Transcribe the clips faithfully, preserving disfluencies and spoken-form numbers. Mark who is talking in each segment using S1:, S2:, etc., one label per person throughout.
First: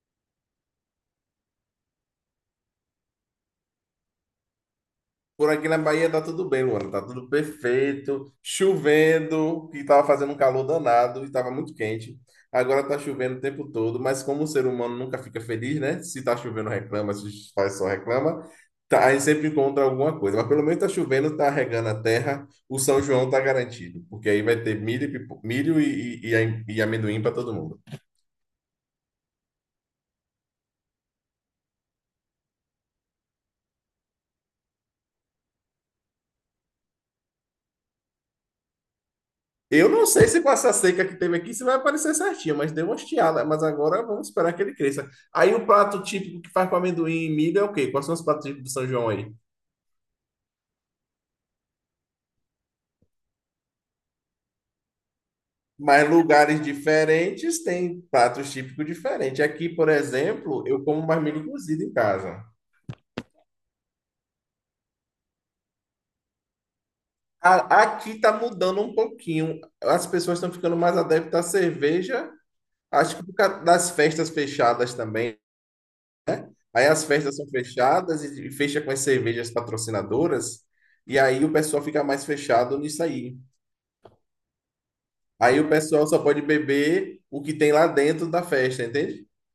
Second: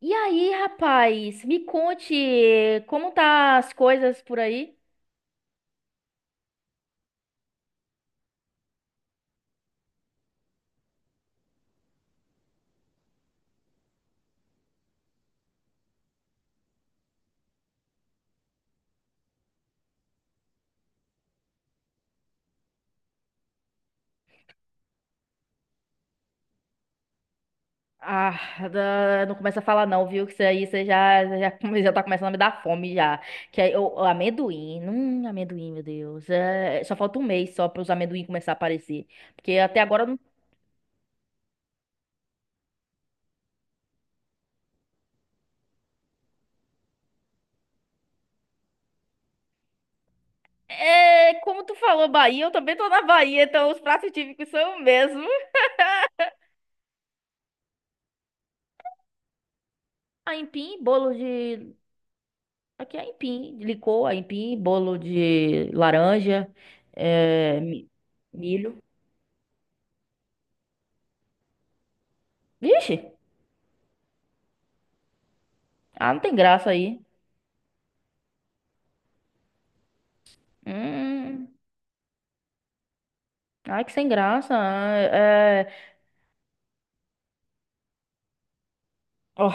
S1: E aí, rapaz, me conte como tá as coisas por aí?
S2: Por aqui na Bahia tá tudo bem, Luana. Tá tudo perfeito. Chovendo, que tava fazendo um calor danado e tava muito quente. Agora tá chovendo o tempo todo, mas como o ser humano nunca fica feliz, né? Se tá chovendo, reclama, se faz só reclama. Tá, aí sempre encontra alguma coisa. Mas pelo menos tá chovendo, tá regando a terra. O São João tá garantido, porque aí vai ter milho, e pipo- milho e, e, e a- e amendoim para todo mundo.
S1: Ah, da- não começa a falar não, viu? Que isso aí você já, já, já já tá começando a me dar fome já. Que aí, o, o amendoim, hum, amendoim, meu Deus. É, só falta um mês só para os amendoim começar a aparecer. Porque até
S2: Eu
S1: agora
S2: não
S1: não.
S2: sei se com essa seca que teve aqui se vai aparecer certinho, mas deu uma estiada. Mas agora vamos esperar que ele cresça. Aí o prato típico que faz com amendoim e milho é o quê? Quais são os pratos típicos do São João aí?
S1: É, como tu falou, Bahia, eu também tô na Bahia, então os pratos típicos são o mesmo.
S2: Mas lugares diferentes têm pratos típicos diferentes. Aqui, por exemplo,
S1: Aipim,
S2: eu como
S1: bolo
S2: mais milho
S1: de.
S2: cozido em casa.
S1: Aqui é aipim, de licor, aipim, bolo de laranja, é,
S2: A-
S1: mi-
S2: Aqui tá mudando
S1: milho.
S2: um pouquinho. As pessoas estão ficando mais adeptas à cerveja.
S1: Vixe,
S2: Acho que por causa das festas fechadas também.
S1: ah, não tem graça
S2: Aí
S1: aí.
S2: as festas são fechadas e e fecha com as cervejas patrocinadoras, e aí
S1: Hum,
S2: o pessoal fica mais fechado nisso aí.
S1: ai, que sem graça.
S2: Aí
S1: É,
S2: o
S1: é,
S2: pessoal só pode beber o que tem lá dentro da festa, entende?
S1: oh,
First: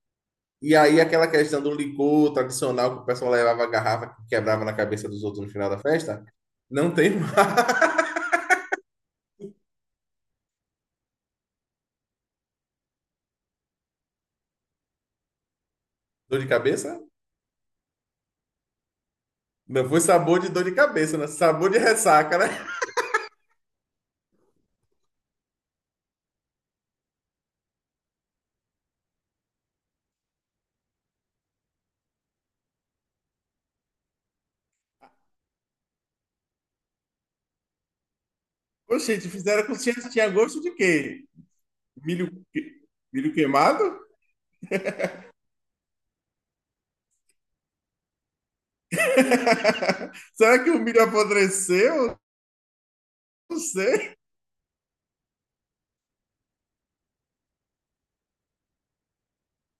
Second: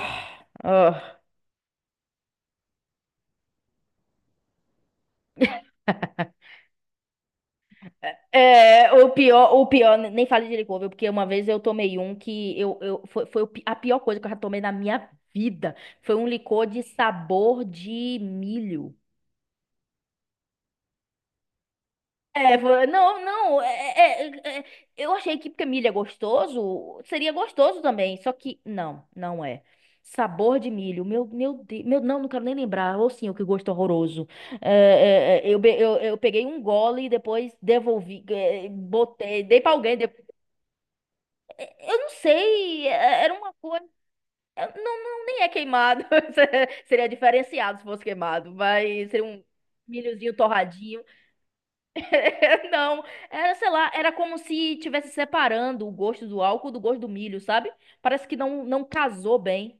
S2: E aí
S1: oh.
S2: aquela questão do licor tradicional que o pessoal levava a garrafa que quebrava na cabeça dos outros no final da festa, não tem mais.
S1: É, o pior, o pior, nem fale de licor, viu? Porque uma vez eu tomei um que eu, eu, foi, foi o pi- a pior coisa que eu já tomei na minha vida. Foi um
S2: Dor de
S1: licor de
S2: cabeça?
S1: sabor de milho.
S2: Não foi sabor de dor de cabeça, né? Sabor de ressaca, né?
S1: É, foi- não, não, é, é- é- é, eu achei que porque milho é gostoso, seria gostoso também, só que não, não é. Sabor de milho, meu, meu Deus, meu, não, não quero nem lembrar, ou sim, o que gosto horroroso. É, é, é, eu, be- eu, eu peguei um gole e depois devolvi, é,
S2: Ô, gente,
S1: botei, dei
S2: fizeram
S1: pra
S2: com tinha,
S1: alguém, de-
S2: tinha gosto de quê?
S1: eu não
S2: Milho, que-
S1: sei, é,
S2: milho
S1: era uma
S2: queimado?
S1: coisa, eu- não, não, nem é queimado, seria diferenciado se fosse queimado, mas seria um milhozinho
S2: Será que o
S1: torradinho.
S2: milho apodreceu?
S1: Não, era,
S2: Não
S1: sei lá, era
S2: sei.
S1: como se tivesse separando o gosto do álcool do gosto do milho, sabe? Parece que não, não casou bem.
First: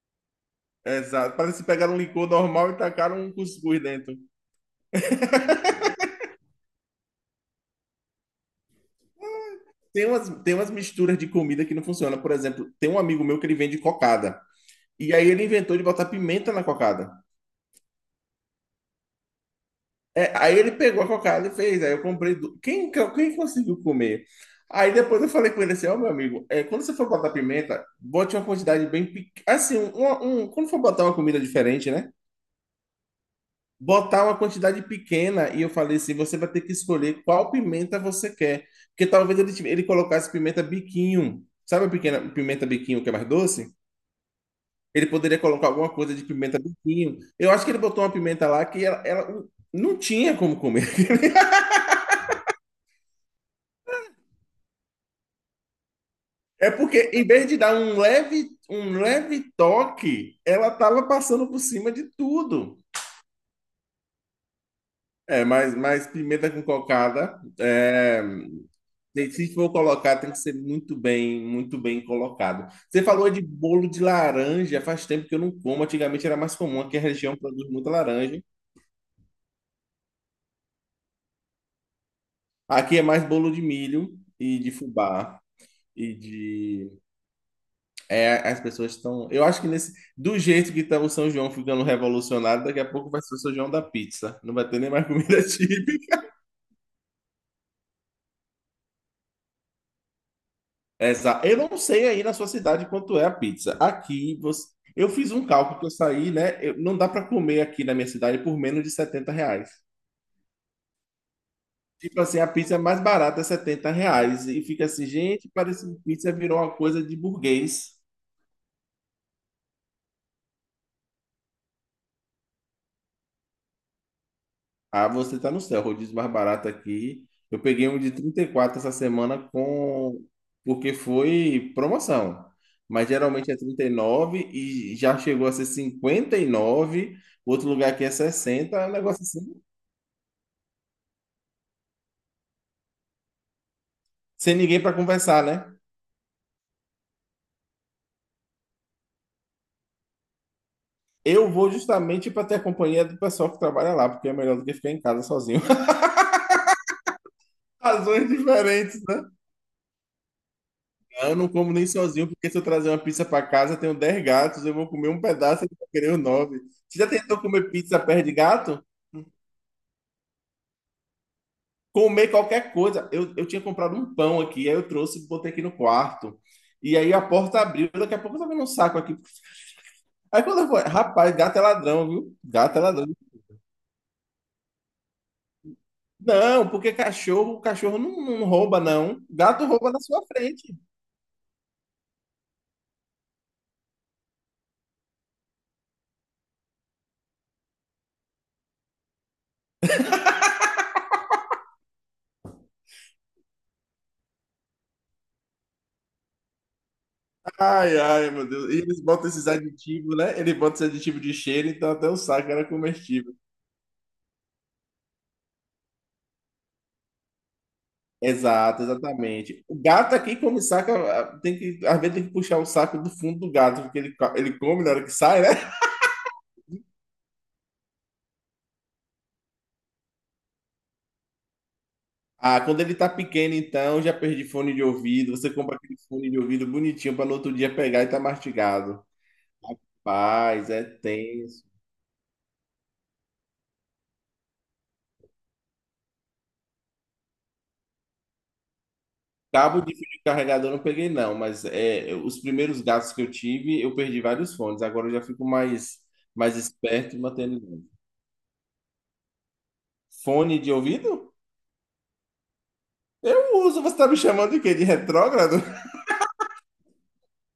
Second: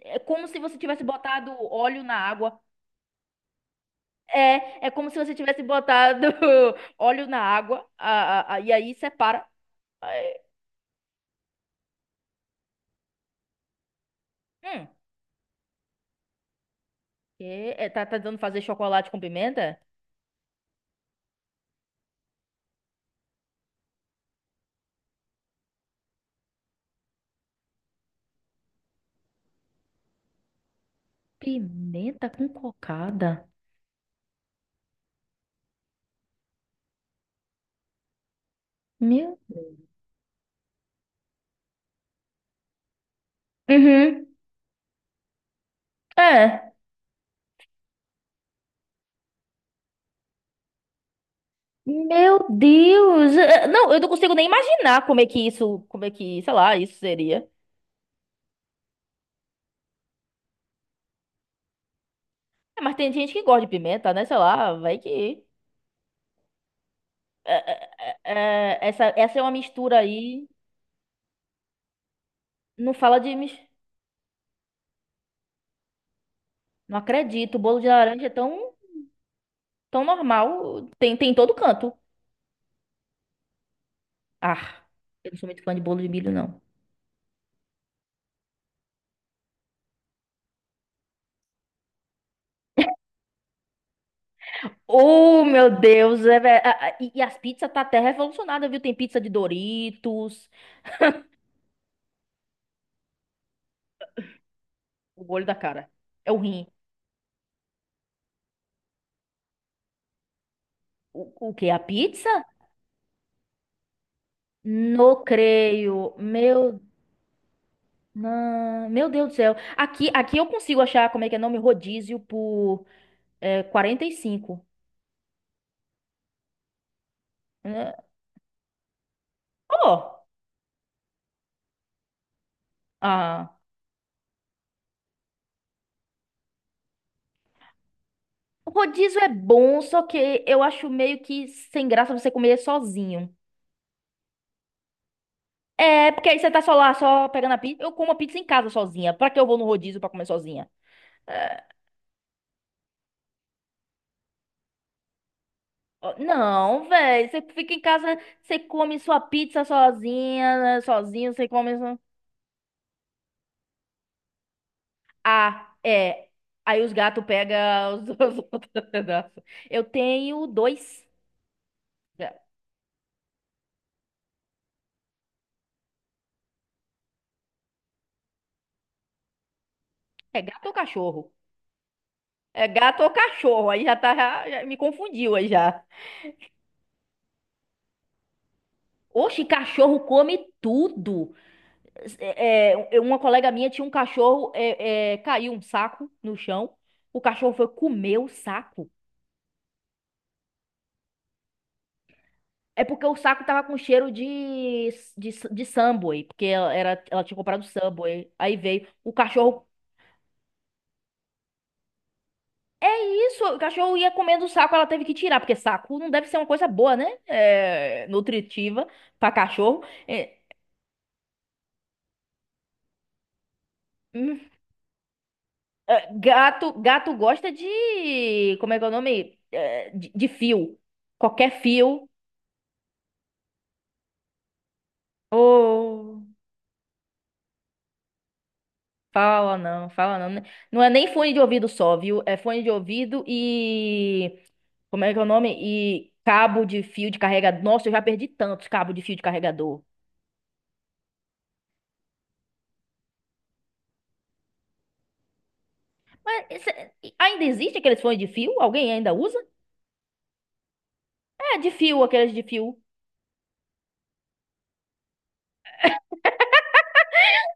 S1: É como se você tivesse
S2: Exato.
S1: botado
S2: Parece que pegaram um
S1: óleo na
S2: licor
S1: água.
S2: normal e tacaram um cuscuz dentro.
S1: É, é como se você tivesse botado óleo na água, a, a- a- e aí separa.
S2: Tem umas,
S1: Aí,
S2: tem umas misturas de comida que não funciona. Por exemplo, tem um amigo meu que ele vende cocada.
S1: Hum,
S2: E aí ele inventou de botar pimenta na cocada.
S1: que- é, tá, tá tentando fazer chocolate com pimenta?
S2: É, aí ele pegou a cocada e fez. Aí eu comprei. du- Quem, quem conseguiu comer? Aí depois eu falei com ele assim: ó, meu amigo, é, quando você for botar pimenta, bote uma quantidade bem pequena. Assim, um, um- quando for botar uma comida diferente, né?
S1: Pimenta com cocada.
S2: Botar uma quantidade pequena, e eu falei assim: você vai ter que escolher qual pimenta você quer, porque
S1: Meu.
S2: talvez ele, tive- ele colocasse pimenta biquinho, sabe, a pequena pimenta biquinho que é mais doce?
S1: Uhum.
S2: Ele poderia colocar alguma coisa de pimenta
S1: É.
S2: biquinho. Eu acho que ele botou uma pimenta lá que ela, ela não não tinha como comer.
S1: Meu Deus. É, não, eu não consigo nem imaginar como é que isso, como é que, sei
S2: É
S1: lá, isso
S2: porque em
S1: seria.
S2: vez de dar um leve um leve toque, ela tava passando por cima de tudo.
S1: É, mas tem gente que gosta de pimenta, né? Sei lá, vai que.
S2: É, mas, mas pimenta com cocada,
S1: É, é,
S2: é,
S1: é, é, essa, essa é uma
S2: se for
S1: mistura
S2: colocar, tem que
S1: aí.
S2: ser muito bem, muito bem colocado.
S1: Não
S2: Você
S1: fala
S2: falou
S1: de.
S2: de
S1: mis-
S2: bolo de laranja, faz tempo que eu não como. Antigamente era mais comum,
S1: Não
S2: aqui a região
S1: acredito. O
S2: produz
S1: bolo de
S2: muita
S1: laranja é
S2: laranja.
S1: tão, tão normal. Tem, tem em todo canto.
S2: Aqui é mais bolo de milho e de
S1: Ah, eu não
S2: fubá.
S1: sou muito fã de bolo de
S2: E
S1: milho, não.
S2: de... É, as pessoas estão... Eu acho que nesse... Do jeito que está o São João ficando revolucionário, daqui a pouco vai ser o São João da pizza. Não vai ter nem mais comida
S1: Oh, meu
S2: típica.
S1: Deus. É, ve- a- a- e, e as pizzas tá até revolucionada, viu? Tem pizza de Doritos.
S2: Exa- Eu não sei aí na sua cidade quanto é a pizza. Aqui você... eu
S1: O
S2: fiz
S1: olho
S2: um
S1: da
S2: cálculo que
S1: cara.
S2: eu
S1: É
S2: saí,
S1: o
S2: né?
S1: rim.
S2: Eu- Não dá para comer aqui na minha cidade por menos de setenta reais.
S1: O, o quê? A
S2: Tipo
S1: pizza?
S2: assim, a pizza mais barata é setenta reais. E fica assim,
S1: Não
S2: gente, parece que
S1: creio.
S2: pizza virou uma
S1: Meu
S2: coisa de burguês.
S1: Não, meu Deus do céu. Aqui, aqui eu consigo achar, como é que é o nome? Rodízio por é, quarenta e cinco.
S2: Ah, você tá no céu, rodízio mais barato aqui. Eu peguei
S1: Né?
S2: um de trinta e quatro essa semana
S1: Oh,
S2: com... porque foi promoção. Mas geralmente é
S1: ah,
S2: trinta e nove e já chegou a ser cinquenta e nove. Outro lugar aqui é
S1: o
S2: sessenta. É um
S1: rodízio
S2: negócio
S1: é
S2: assim.
S1: bom, só que eu acho meio que sem graça você comer sozinho.
S2: Sem ninguém para conversar, né?
S1: É, porque aí você tá só lá, só pegando a pizza. Eu como a pizza em casa sozinha. Pra que eu vou no rodízio pra comer sozinha?
S2: Eu
S1: É,
S2: vou justamente para ter a companhia do pessoal que trabalha lá, porque é melhor do que ficar em casa sozinho.
S1: ó, não, velho. Você fica em casa,
S2: Razões
S1: você come
S2: diferentes,
S1: sua
S2: né?
S1: pizza sozinha, né, sozinho,
S2: Eu
S1: você
S2: não como nem
S1: come.
S2: sozinho, porque se eu trazer uma pizza para casa, eu tenho dez gatos, eu vou comer um pedaço e
S1: Ah,
S2: vou querer os
S1: é.
S2: nove.
S1: Aí os
S2: Você já
S1: gatos
S2: tentou comer
S1: pegam
S2: pizza
S1: os,
S2: perto de
S1: os outros
S2: gato?
S1: pedaços. Eu tenho dois.
S2: Comer qualquer coisa. Eu, eu tinha comprado um pão aqui, aí eu trouxe e botei aqui no quarto. E aí a porta abriu, daqui a pouco eu tava vendo um saco aqui.
S1: É
S2: Aí quando
S1: gato
S2: eu
S1: ou
S2: falei:
S1: cachorro?
S2: rapaz, gato é ladrão, viu?
S1: É
S2: Gato é
S1: gato
S2: ladrão.
S1: ou cachorro? Aí já tá, já, já me confundiu aí já.
S2: Não, porque cachorro, cachorro não, não rouba, não.
S1: Oxe,
S2: Gato rouba
S1: cachorro
S2: na sua
S1: come
S2: frente.
S1: tudo. É, é, uma colega minha tinha um cachorro, é, é, caiu um saco no chão. O cachorro foi comer o saco. É porque o saco tava com cheiro de, de, de Subway, porque ela, era, ela tinha comprado
S2: Ai, ai,
S1: Subway.
S2: meu
S1: Aí
S2: Deus. E
S1: veio,
S2: eles
S1: o
S2: botam esses
S1: cachorro.
S2: aditivos, né? Ele bota esse aditivo de cheiro, então até o saco era comestível.
S1: Isso, o cachorro ia comendo o saco, ela teve que tirar, porque saco não deve ser uma coisa boa, né? É,
S2: Exato,
S1: nutritiva pra
S2: exatamente. O
S1: cachorro.
S2: gato
S1: É,
S2: aqui come saca, ah, tem que, às vezes tem que puxar o saco do fundo do gato, porque ele, co-
S1: hum,
S2: ele come na hora que sai, né?
S1: é, gato, gato gosta de, como é que é o nome? É, de, de fio. Qualquer fio.
S2: Ah, quando ele tá pequeno, então, já perdi fone de ouvido. Você compra aquele
S1: Ô,
S2: fone de ouvido bonitinho para no outro dia pegar e tá mastigado.
S1: fala não, fala não, né?
S2: Paz,
S1: Não
S2: é
S1: é nem fone de
S2: tenso.
S1: ouvido só, viu? É fone de ouvido e, como é que é o nome? E cabo de fio de carregador. Nossa, eu já perdi tantos cabos de fio de
S2: Cabo
S1: carregador.
S2: de fio de carregador eu não peguei, não, mas é, os primeiros gatos que eu tive, eu perdi vários fones. Agora eu já fico mais,
S1: Mas
S2: mais
S1: esse-
S2: esperto e
S1: ainda
S2: mantendo
S1: existe
S2: longe.
S1: aqueles fones de fio? Alguém ainda usa?
S2: Fone de ouvido?
S1: É de fio, aqueles de fio.
S2: Eu uso. Você tá me chamando de quê? De retrógrado?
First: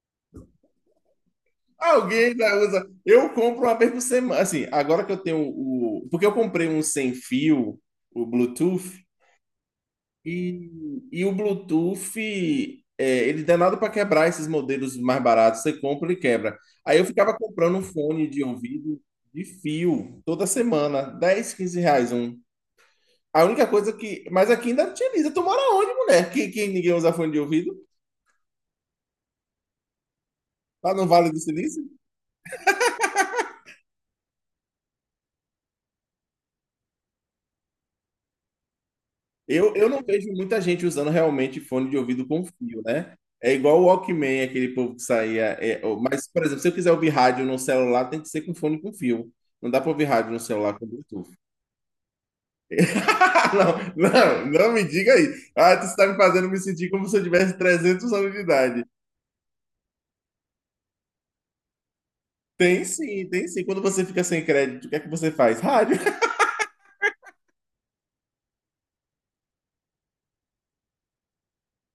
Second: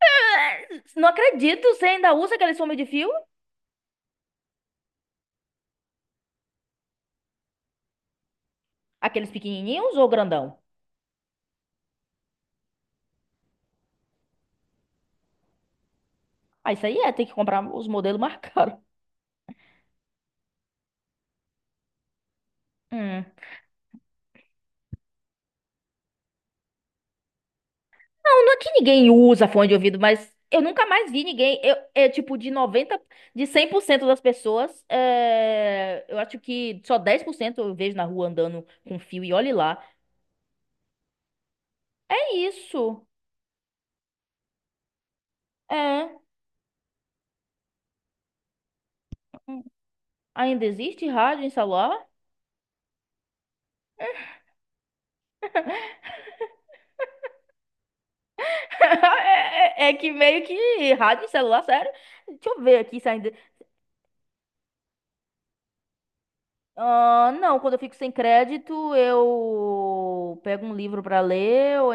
S1: É, não acredito, você ainda
S2: Alguém
S1: usa
S2: ainda
S1: aqueles fomes de
S2: usa.
S1: fio?
S2: Eu compro uma vez por semana. Assim, agora que eu tenho o... Porque eu comprei um sem fio, o Bluetooth,
S1: Aqueles pequenininhos ou grandão?
S2: E, e o Bluetooth, é, ele dá nada para quebrar esses modelos mais baratos. Você compra e quebra.
S1: Ah, isso aí
S2: Aí eu
S1: é, tem que
S2: ficava
S1: comprar
S2: comprando um
S1: os modelos
S2: fone
S1: mais
S2: de
S1: caros.
S2: ouvido de fio toda semana, dez, quinze reais um.
S1: Hum.
S2: A única coisa que... Mas aqui ainda utiliza. Tu mora onde, mulher? Que, que ninguém usa fone de ouvido?
S1: Não, não é que ninguém usa fone de ouvido, mas eu nunca
S2: Lá no
S1: mais vi
S2: Vale do
S1: ninguém. Eu,
S2: Silício?
S1: é tipo de noventa de cem por cento das pessoas, é, eu acho que só dez por cento eu vejo na rua andando com fio e olhe
S2: Eu,
S1: lá.
S2: eu não vejo muita gente usando realmente fone de ouvido
S1: É
S2: com fio,
S1: isso.
S2: né? É igual o Walkman, aquele povo que saía. É, ó,
S1: É.
S2: mas, por exemplo, se eu quiser ouvir rádio no celular, tem que ser com fone com fio. Não dá para ouvir rádio no
S1: Ainda
S2: celular com
S1: existe
S2: Bluetooth.
S1: rádio em celular?
S2: Não, não, não me diga aí. Ah, tu está me fazendo me sentir como se eu tivesse 300 anos de idade.
S1: É, é que meio que rádio e celular, sério? Deixa eu ver
S2: Tem
S1: aqui se
S2: sim,
S1: ainda.
S2: tem sim. Quando você fica sem crédito, o que é que você faz? Rádio.
S1: Ah, não, quando eu fico sem crédito, eu pego um livro pra ler, ou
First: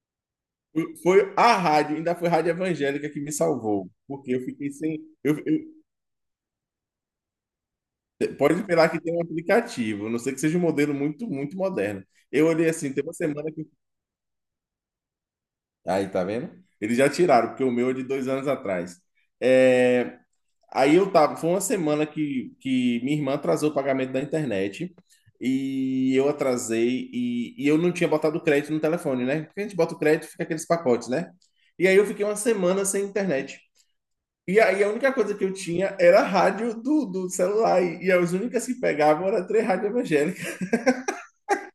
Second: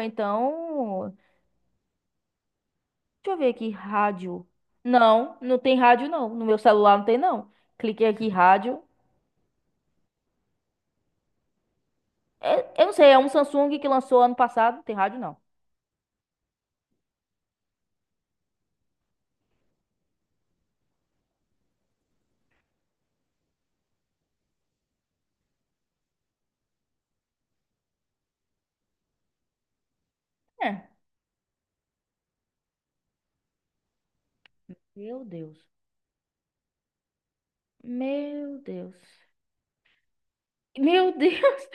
S1: então.
S2: Foi a rádio, ainda foi a rádio evangélica que me
S1: Deixa eu ver aqui,
S2: salvou, porque eu
S1: rádio.
S2: fiquei sem.
S1: Não,
S2: Eu,
S1: não
S2: eu,
S1: tem rádio, não. No meu celular não tem, não. Cliquei aqui,
S2: Pode
S1: rádio.
S2: esperar que tem um aplicativo, a não sei que seja um modelo muito, muito moderno. Eu olhei
S1: É, eu não
S2: assim, tem
S1: sei,
S2: uma
S1: é um
S2: semana que...
S1: Samsung que lançou ano passado, não tem rádio, não.
S2: Aí, tá vendo? Eles já tiraram, porque o meu é de dois anos atrás. É, aí eu tava... Foi uma semana que, que minha irmã atrasou o pagamento da internet. E eu atrasei. E, e eu não tinha botado crédito no telefone, né? Porque a gente bota o crédito, fica aqueles
S1: É.
S2: pacotes, né? E aí eu fiquei uma semana sem internet. E aí a única
S1: Meu
S2: coisa que eu
S1: Deus.
S2: tinha era a rádio do, do celular. E, e as
S1: Meu
S2: únicas que
S1: Deus.
S2: pegavam eram três rádios evangélicas.
S1: Meu Deus,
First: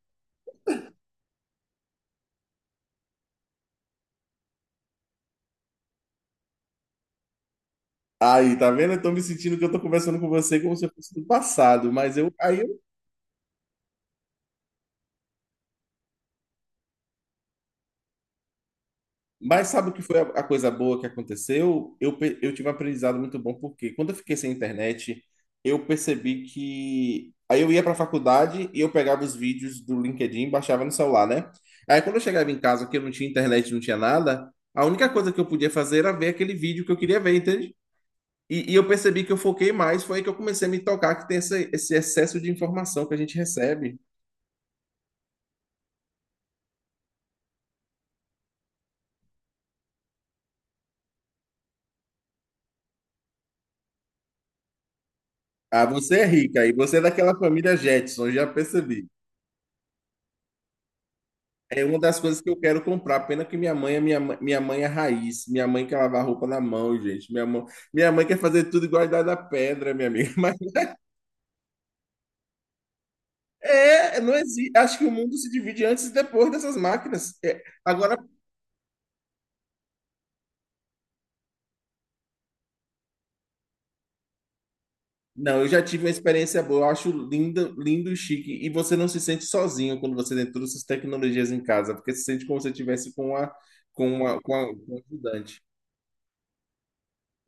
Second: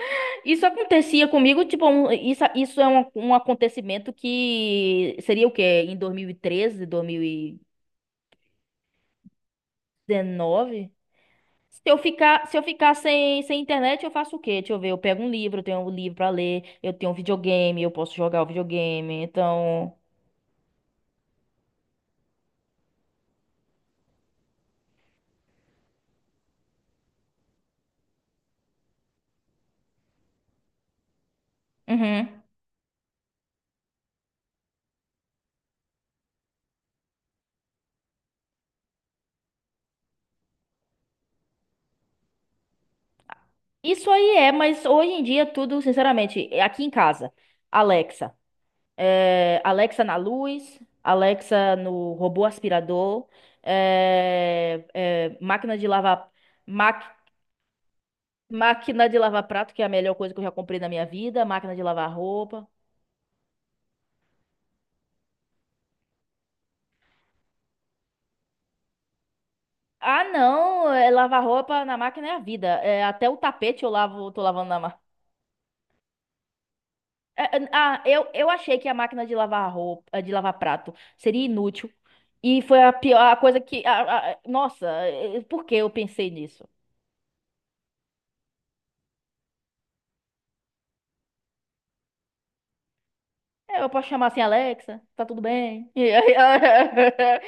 S1: isso acontecia comigo, tipo, um- isso, isso é um, um acontecimento que seria o quê? Em dois mil e treze, dois mil e dezenove?
S2: Aí, tá vendo? Eu tô me sentindo que eu tô conversando com você como se eu fosse do
S1: Se
S2: passado,
S1: eu
S2: mas eu,
S1: ficar, se
S2: aí
S1: eu
S2: eu,
S1: ficar sem, sem internet, eu faço o quê? Deixa eu ver, eu pego um livro, eu tenho um livro pra ler, eu tenho um videogame, eu posso jogar o videogame,
S2: mas sabe o
S1: então.
S2: que foi a, a coisa boa que aconteceu? Eu, pe- eu tive um aprendizado muito bom, porque quando eu fiquei sem internet, eu percebi que, aí eu ia pra faculdade e eu pegava os vídeos do LinkedIn e baixava no celular, né? Aí quando eu
S1: Uhum.
S2: chegava em casa, que eu não tinha internet, não tinha nada, a única coisa que eu podia fazer era ver aquele vídeo que eu queria ver, entende? E, e eu percebi que eu foquei mais, foi aí que eu comecei a me tocar que tem esse, esse excesso de informação que a gente recebe.
S1: Isso aí é, mas hoje em dia tudo, sinceramente, é aqui em casa, Alexa. é, Alexa na luz, Alexa no robô aspirador, é, é, máquina
S2: Ah,
S1: de
S2: você é
S1: lavar,
S2: rica e você é
S1: maqui-
S2: daquela família Jetson, já
S1: máquina
S2: percebi.
S1: de lavar prato, que é a melhor coisa que eu já comprei na minha vida, máquina de
S2: É uma
S1: lavar
S2: das coisas que eu
S1: roupa.
S2: quero comprar, pena que minha mãe é minha, mãe- minha mãe é raiz, minha mãe quer lavar roupa na mão, gente. Minha mãe, minha mãe quer fazer tudo igual a Idade da Pedra, minha
S1: Ah,
S2: amiga. Mas
S1: não, é, lavar roupa na máquina é a vida. É, até o tapete eu
S2: é,
S1: lavo,
S2: não
S1: tô lavando
S2: existe.
S1: na
S2: Acho
S1: máquina.
S2: que o mundo se divide antes e depois dessas máquinas. É,
S1: Ah,
S2: agora,
S1: eu, eu achei que a máquina de lavar roupa, de lavar prato seria inútil. E foi a pior a coisa que. A- a- nossa, eh,
S2: não,
S1: por
S2: eu
S1: que
S2: já
S1: eu
S2: tive uma
S1: pensei
S2: experiência
S1: nisso?
S2: boa, eu acho lindo, lindo e chique. E você não se sente sozinho quando você tem todas essas tecnologias em casa, porque se sente como se você estivesse com uma,
S1: É, eu posso
S2: com
S1: chamar assim,
S2: uma, com a- com um
S1: Alexa, tá tudo
S2: ajudante.
S1: bem?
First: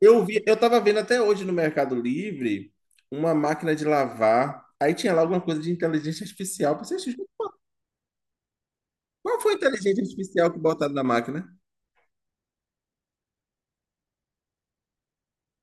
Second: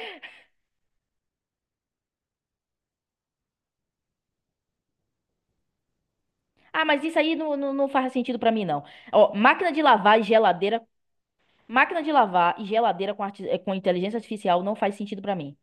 S2: Eu vi, eu tava vendo até hoje no Mercado Livre uma máquina de lavar. Aí tinha lá alguma coisa de inteligência artificial. Eu
S1: Ah,
S2: pensei:
S1: mas isso
S2: "Gente,
S1: aí não, não, não faz sentido pra mim, não. Ó,
S2: qual foi a
S1: máquina de
S2: inteligência
S1: lavar e
S2: artificial que
S1: geladeira.
S2: botaram na máquina?"
S1: Máquina de lavar e geladeira com, arti- eh, com inteligência artificial não faz sentido pra mim.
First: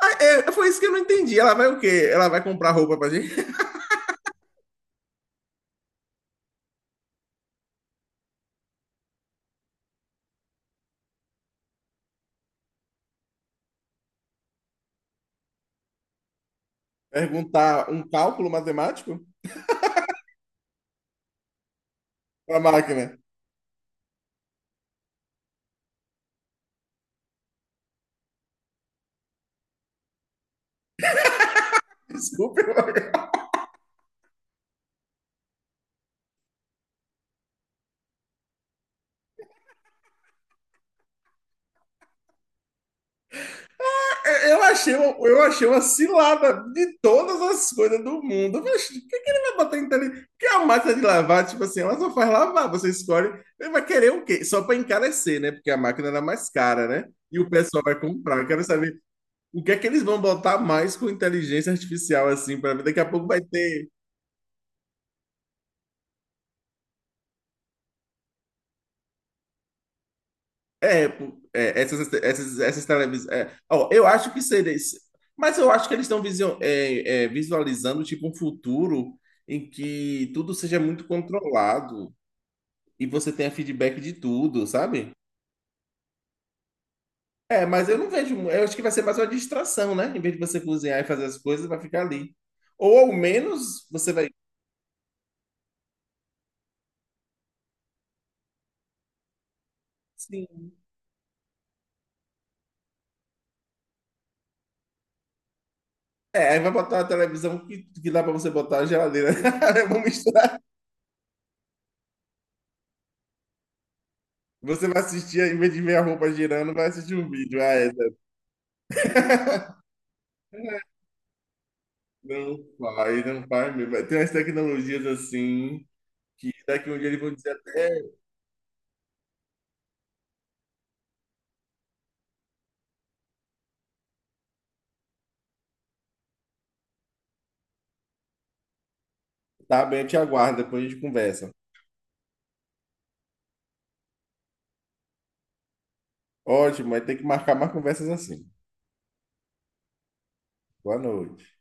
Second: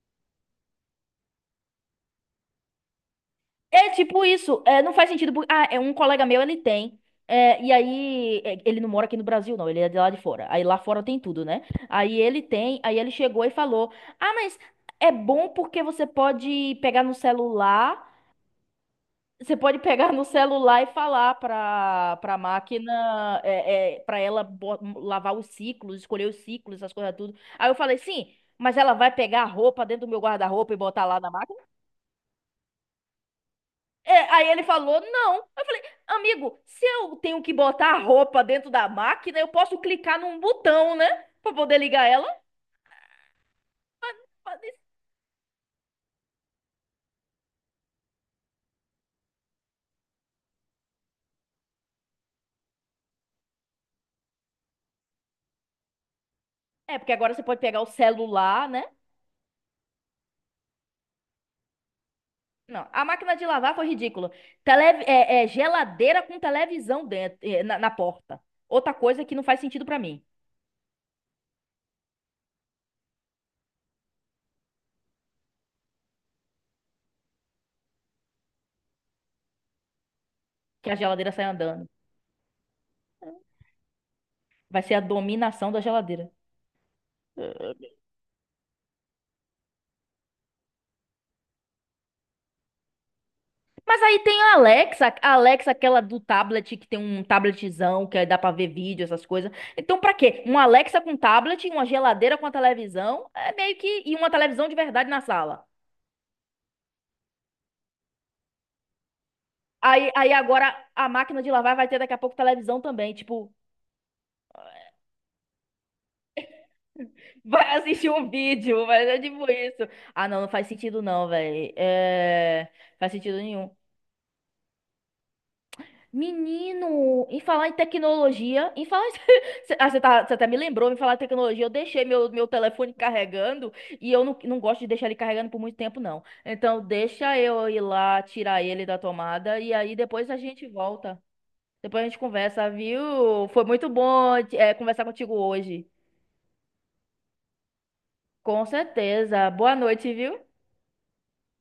S2: Ah, é, é, foi isso que eu não entendi. Ela vai o quê? Ela vai comprar roupa pra gente?
S1: É tipo isso, é, não faz sentido. por- Ah, é um colega meu, ele tem. É, e aí, é, ele não mora aqui no Brasil, não, ele é de lá de fora. Aí lá fora tem tudo, né? Aí ele tem, aí ele chegou e falou: Ah, mas é bom porque você pode pegar no
S2: Perguntar um
S1: celular.
S2: cálculo matemático
S1: Você pode pegar no celular e falar para para a
S2: pra máquina?
S1: máquina, é, para ela bo- lavar os ciclos, escolher os ciclos, essas coisas tudo. Aí eu falei, sim, mas ela vai pegar a roupa dentro do meu guarda-roupa e botar lá na máquina?
S2: Desculpa.
S1: É, aí ele falou, não. Eu falei, amigo, se eu tenho que botar a roupa dentro da máquina, eu posso clicar num botão, né? Para poder ligar ela. Mas- mas-
S2: Eu
S1: isso-
S2: achei, uma- eu achei uma cilada de todas as coisas do mundo. Mas o que, que ele vai botar em inteligência? Porque a máquina de lavar, tipo assim, ela só faz lavar. Você escolhe. Ele vai querer o quê? Só para encarecer, né? Porque a máquina era mais cara,
S1: É,
S2: né?
S1: porque agora
S2: E
S1: você
S2: o
S1: pode pegar
S2: pessoal
S1: o
S2: vai comprar. Eu quero
S1: celular, né?
S2: saber o que é que eles vão botar mais com inteligência artificial, assim, para ver.
S1: Não,
S2: Daqui
S1: a
S2: a pouco
S1: máquina
S2: vai
S1: de lavar
S2: ter.
S1: foi ridícula. Tele, é, é geladeira com televisão dentro, é, na, na porta. Outra coisa que não faz sentido pra mim,
S2: É, é, essas, essas, essas televisões. Ó, eu acho que seria isso. Mas eu acho que eles estão visio- é, é, visualizando tipo um futuro em que tudo seja
S1: que a
S2: muito
S1: geladeira sai andando.
S2: controlado e você tenha feedback de tudo,
S1: Vai ser a
S2: sabe?
S1: dominação da geladeira.
S2: É, mas eu não vejo... mu- Eu acho que vai ser mais uma distração, né? Em vez de você cozinhar e fazer as coisas, vai ficar ali. Ou ao menos
S1: Mas
S2: você
S1: aí
S2: vai...
S1: tem a Alexa, a Alexa aquela do tablet, que tem um tabletzão, que aí dá pra ver vídeo, essas coisas. Então, pra quê? Uma
S2: Sim.
S1: Alexa com tablet, uma geladeira com a televisão, é meio que. E uma televisão de verdade na sala.
S2: É, aí vai botar uma televisão que, que dá pra você botar a geladeira. Vamos
S1: Aí, aí
S2: misturar.
S1: agora a máquina de lavar vai ter daqui a pouco televisão também. Tipo,
S2: Você vai assistir, em vez de ver a roupa girando, vai assistir um vídeo. Ah,
S1: vai
S2: é.
S1: assistir um vídeo, mas é tipo isso. Ah, não, não faz sentido não, velho.
S2: Não
S1: É. Faz
S2: faz,
S1: sentido
S2: não
S1: nenhum.
S2: faz mesmo. Tem umas tecnologias assim que daqui a um dia eles
S1: Menino,
S2: vão
S1: em
S2: dizer
S1: falar em
S2: até...
S1: tecnologia, em falar em. Cê- Ah, você tá, você até me lembrou, em falar em tecnologia, eu deixei meu, meu telefone carregando e eu não, não gosto de deixar ele carregando por muito tempo, não. Então, deixa eu ir lá tirar ele da tomada e
S2: Tá
S1: aí
S2: bem, eu te
S1: depois a
S2: aguardo,
S1: gente
S2: depois a gente
S1: volta.
S2: conversa.
S1: Depois a gente conversa, viu? Foi muito bom, é, conversar contigo hoje.
S2: Ótimo, mas tem que marcar mais conversas assim.
S1: Com certeza. Boa noite, viu?
S2: Boa noite.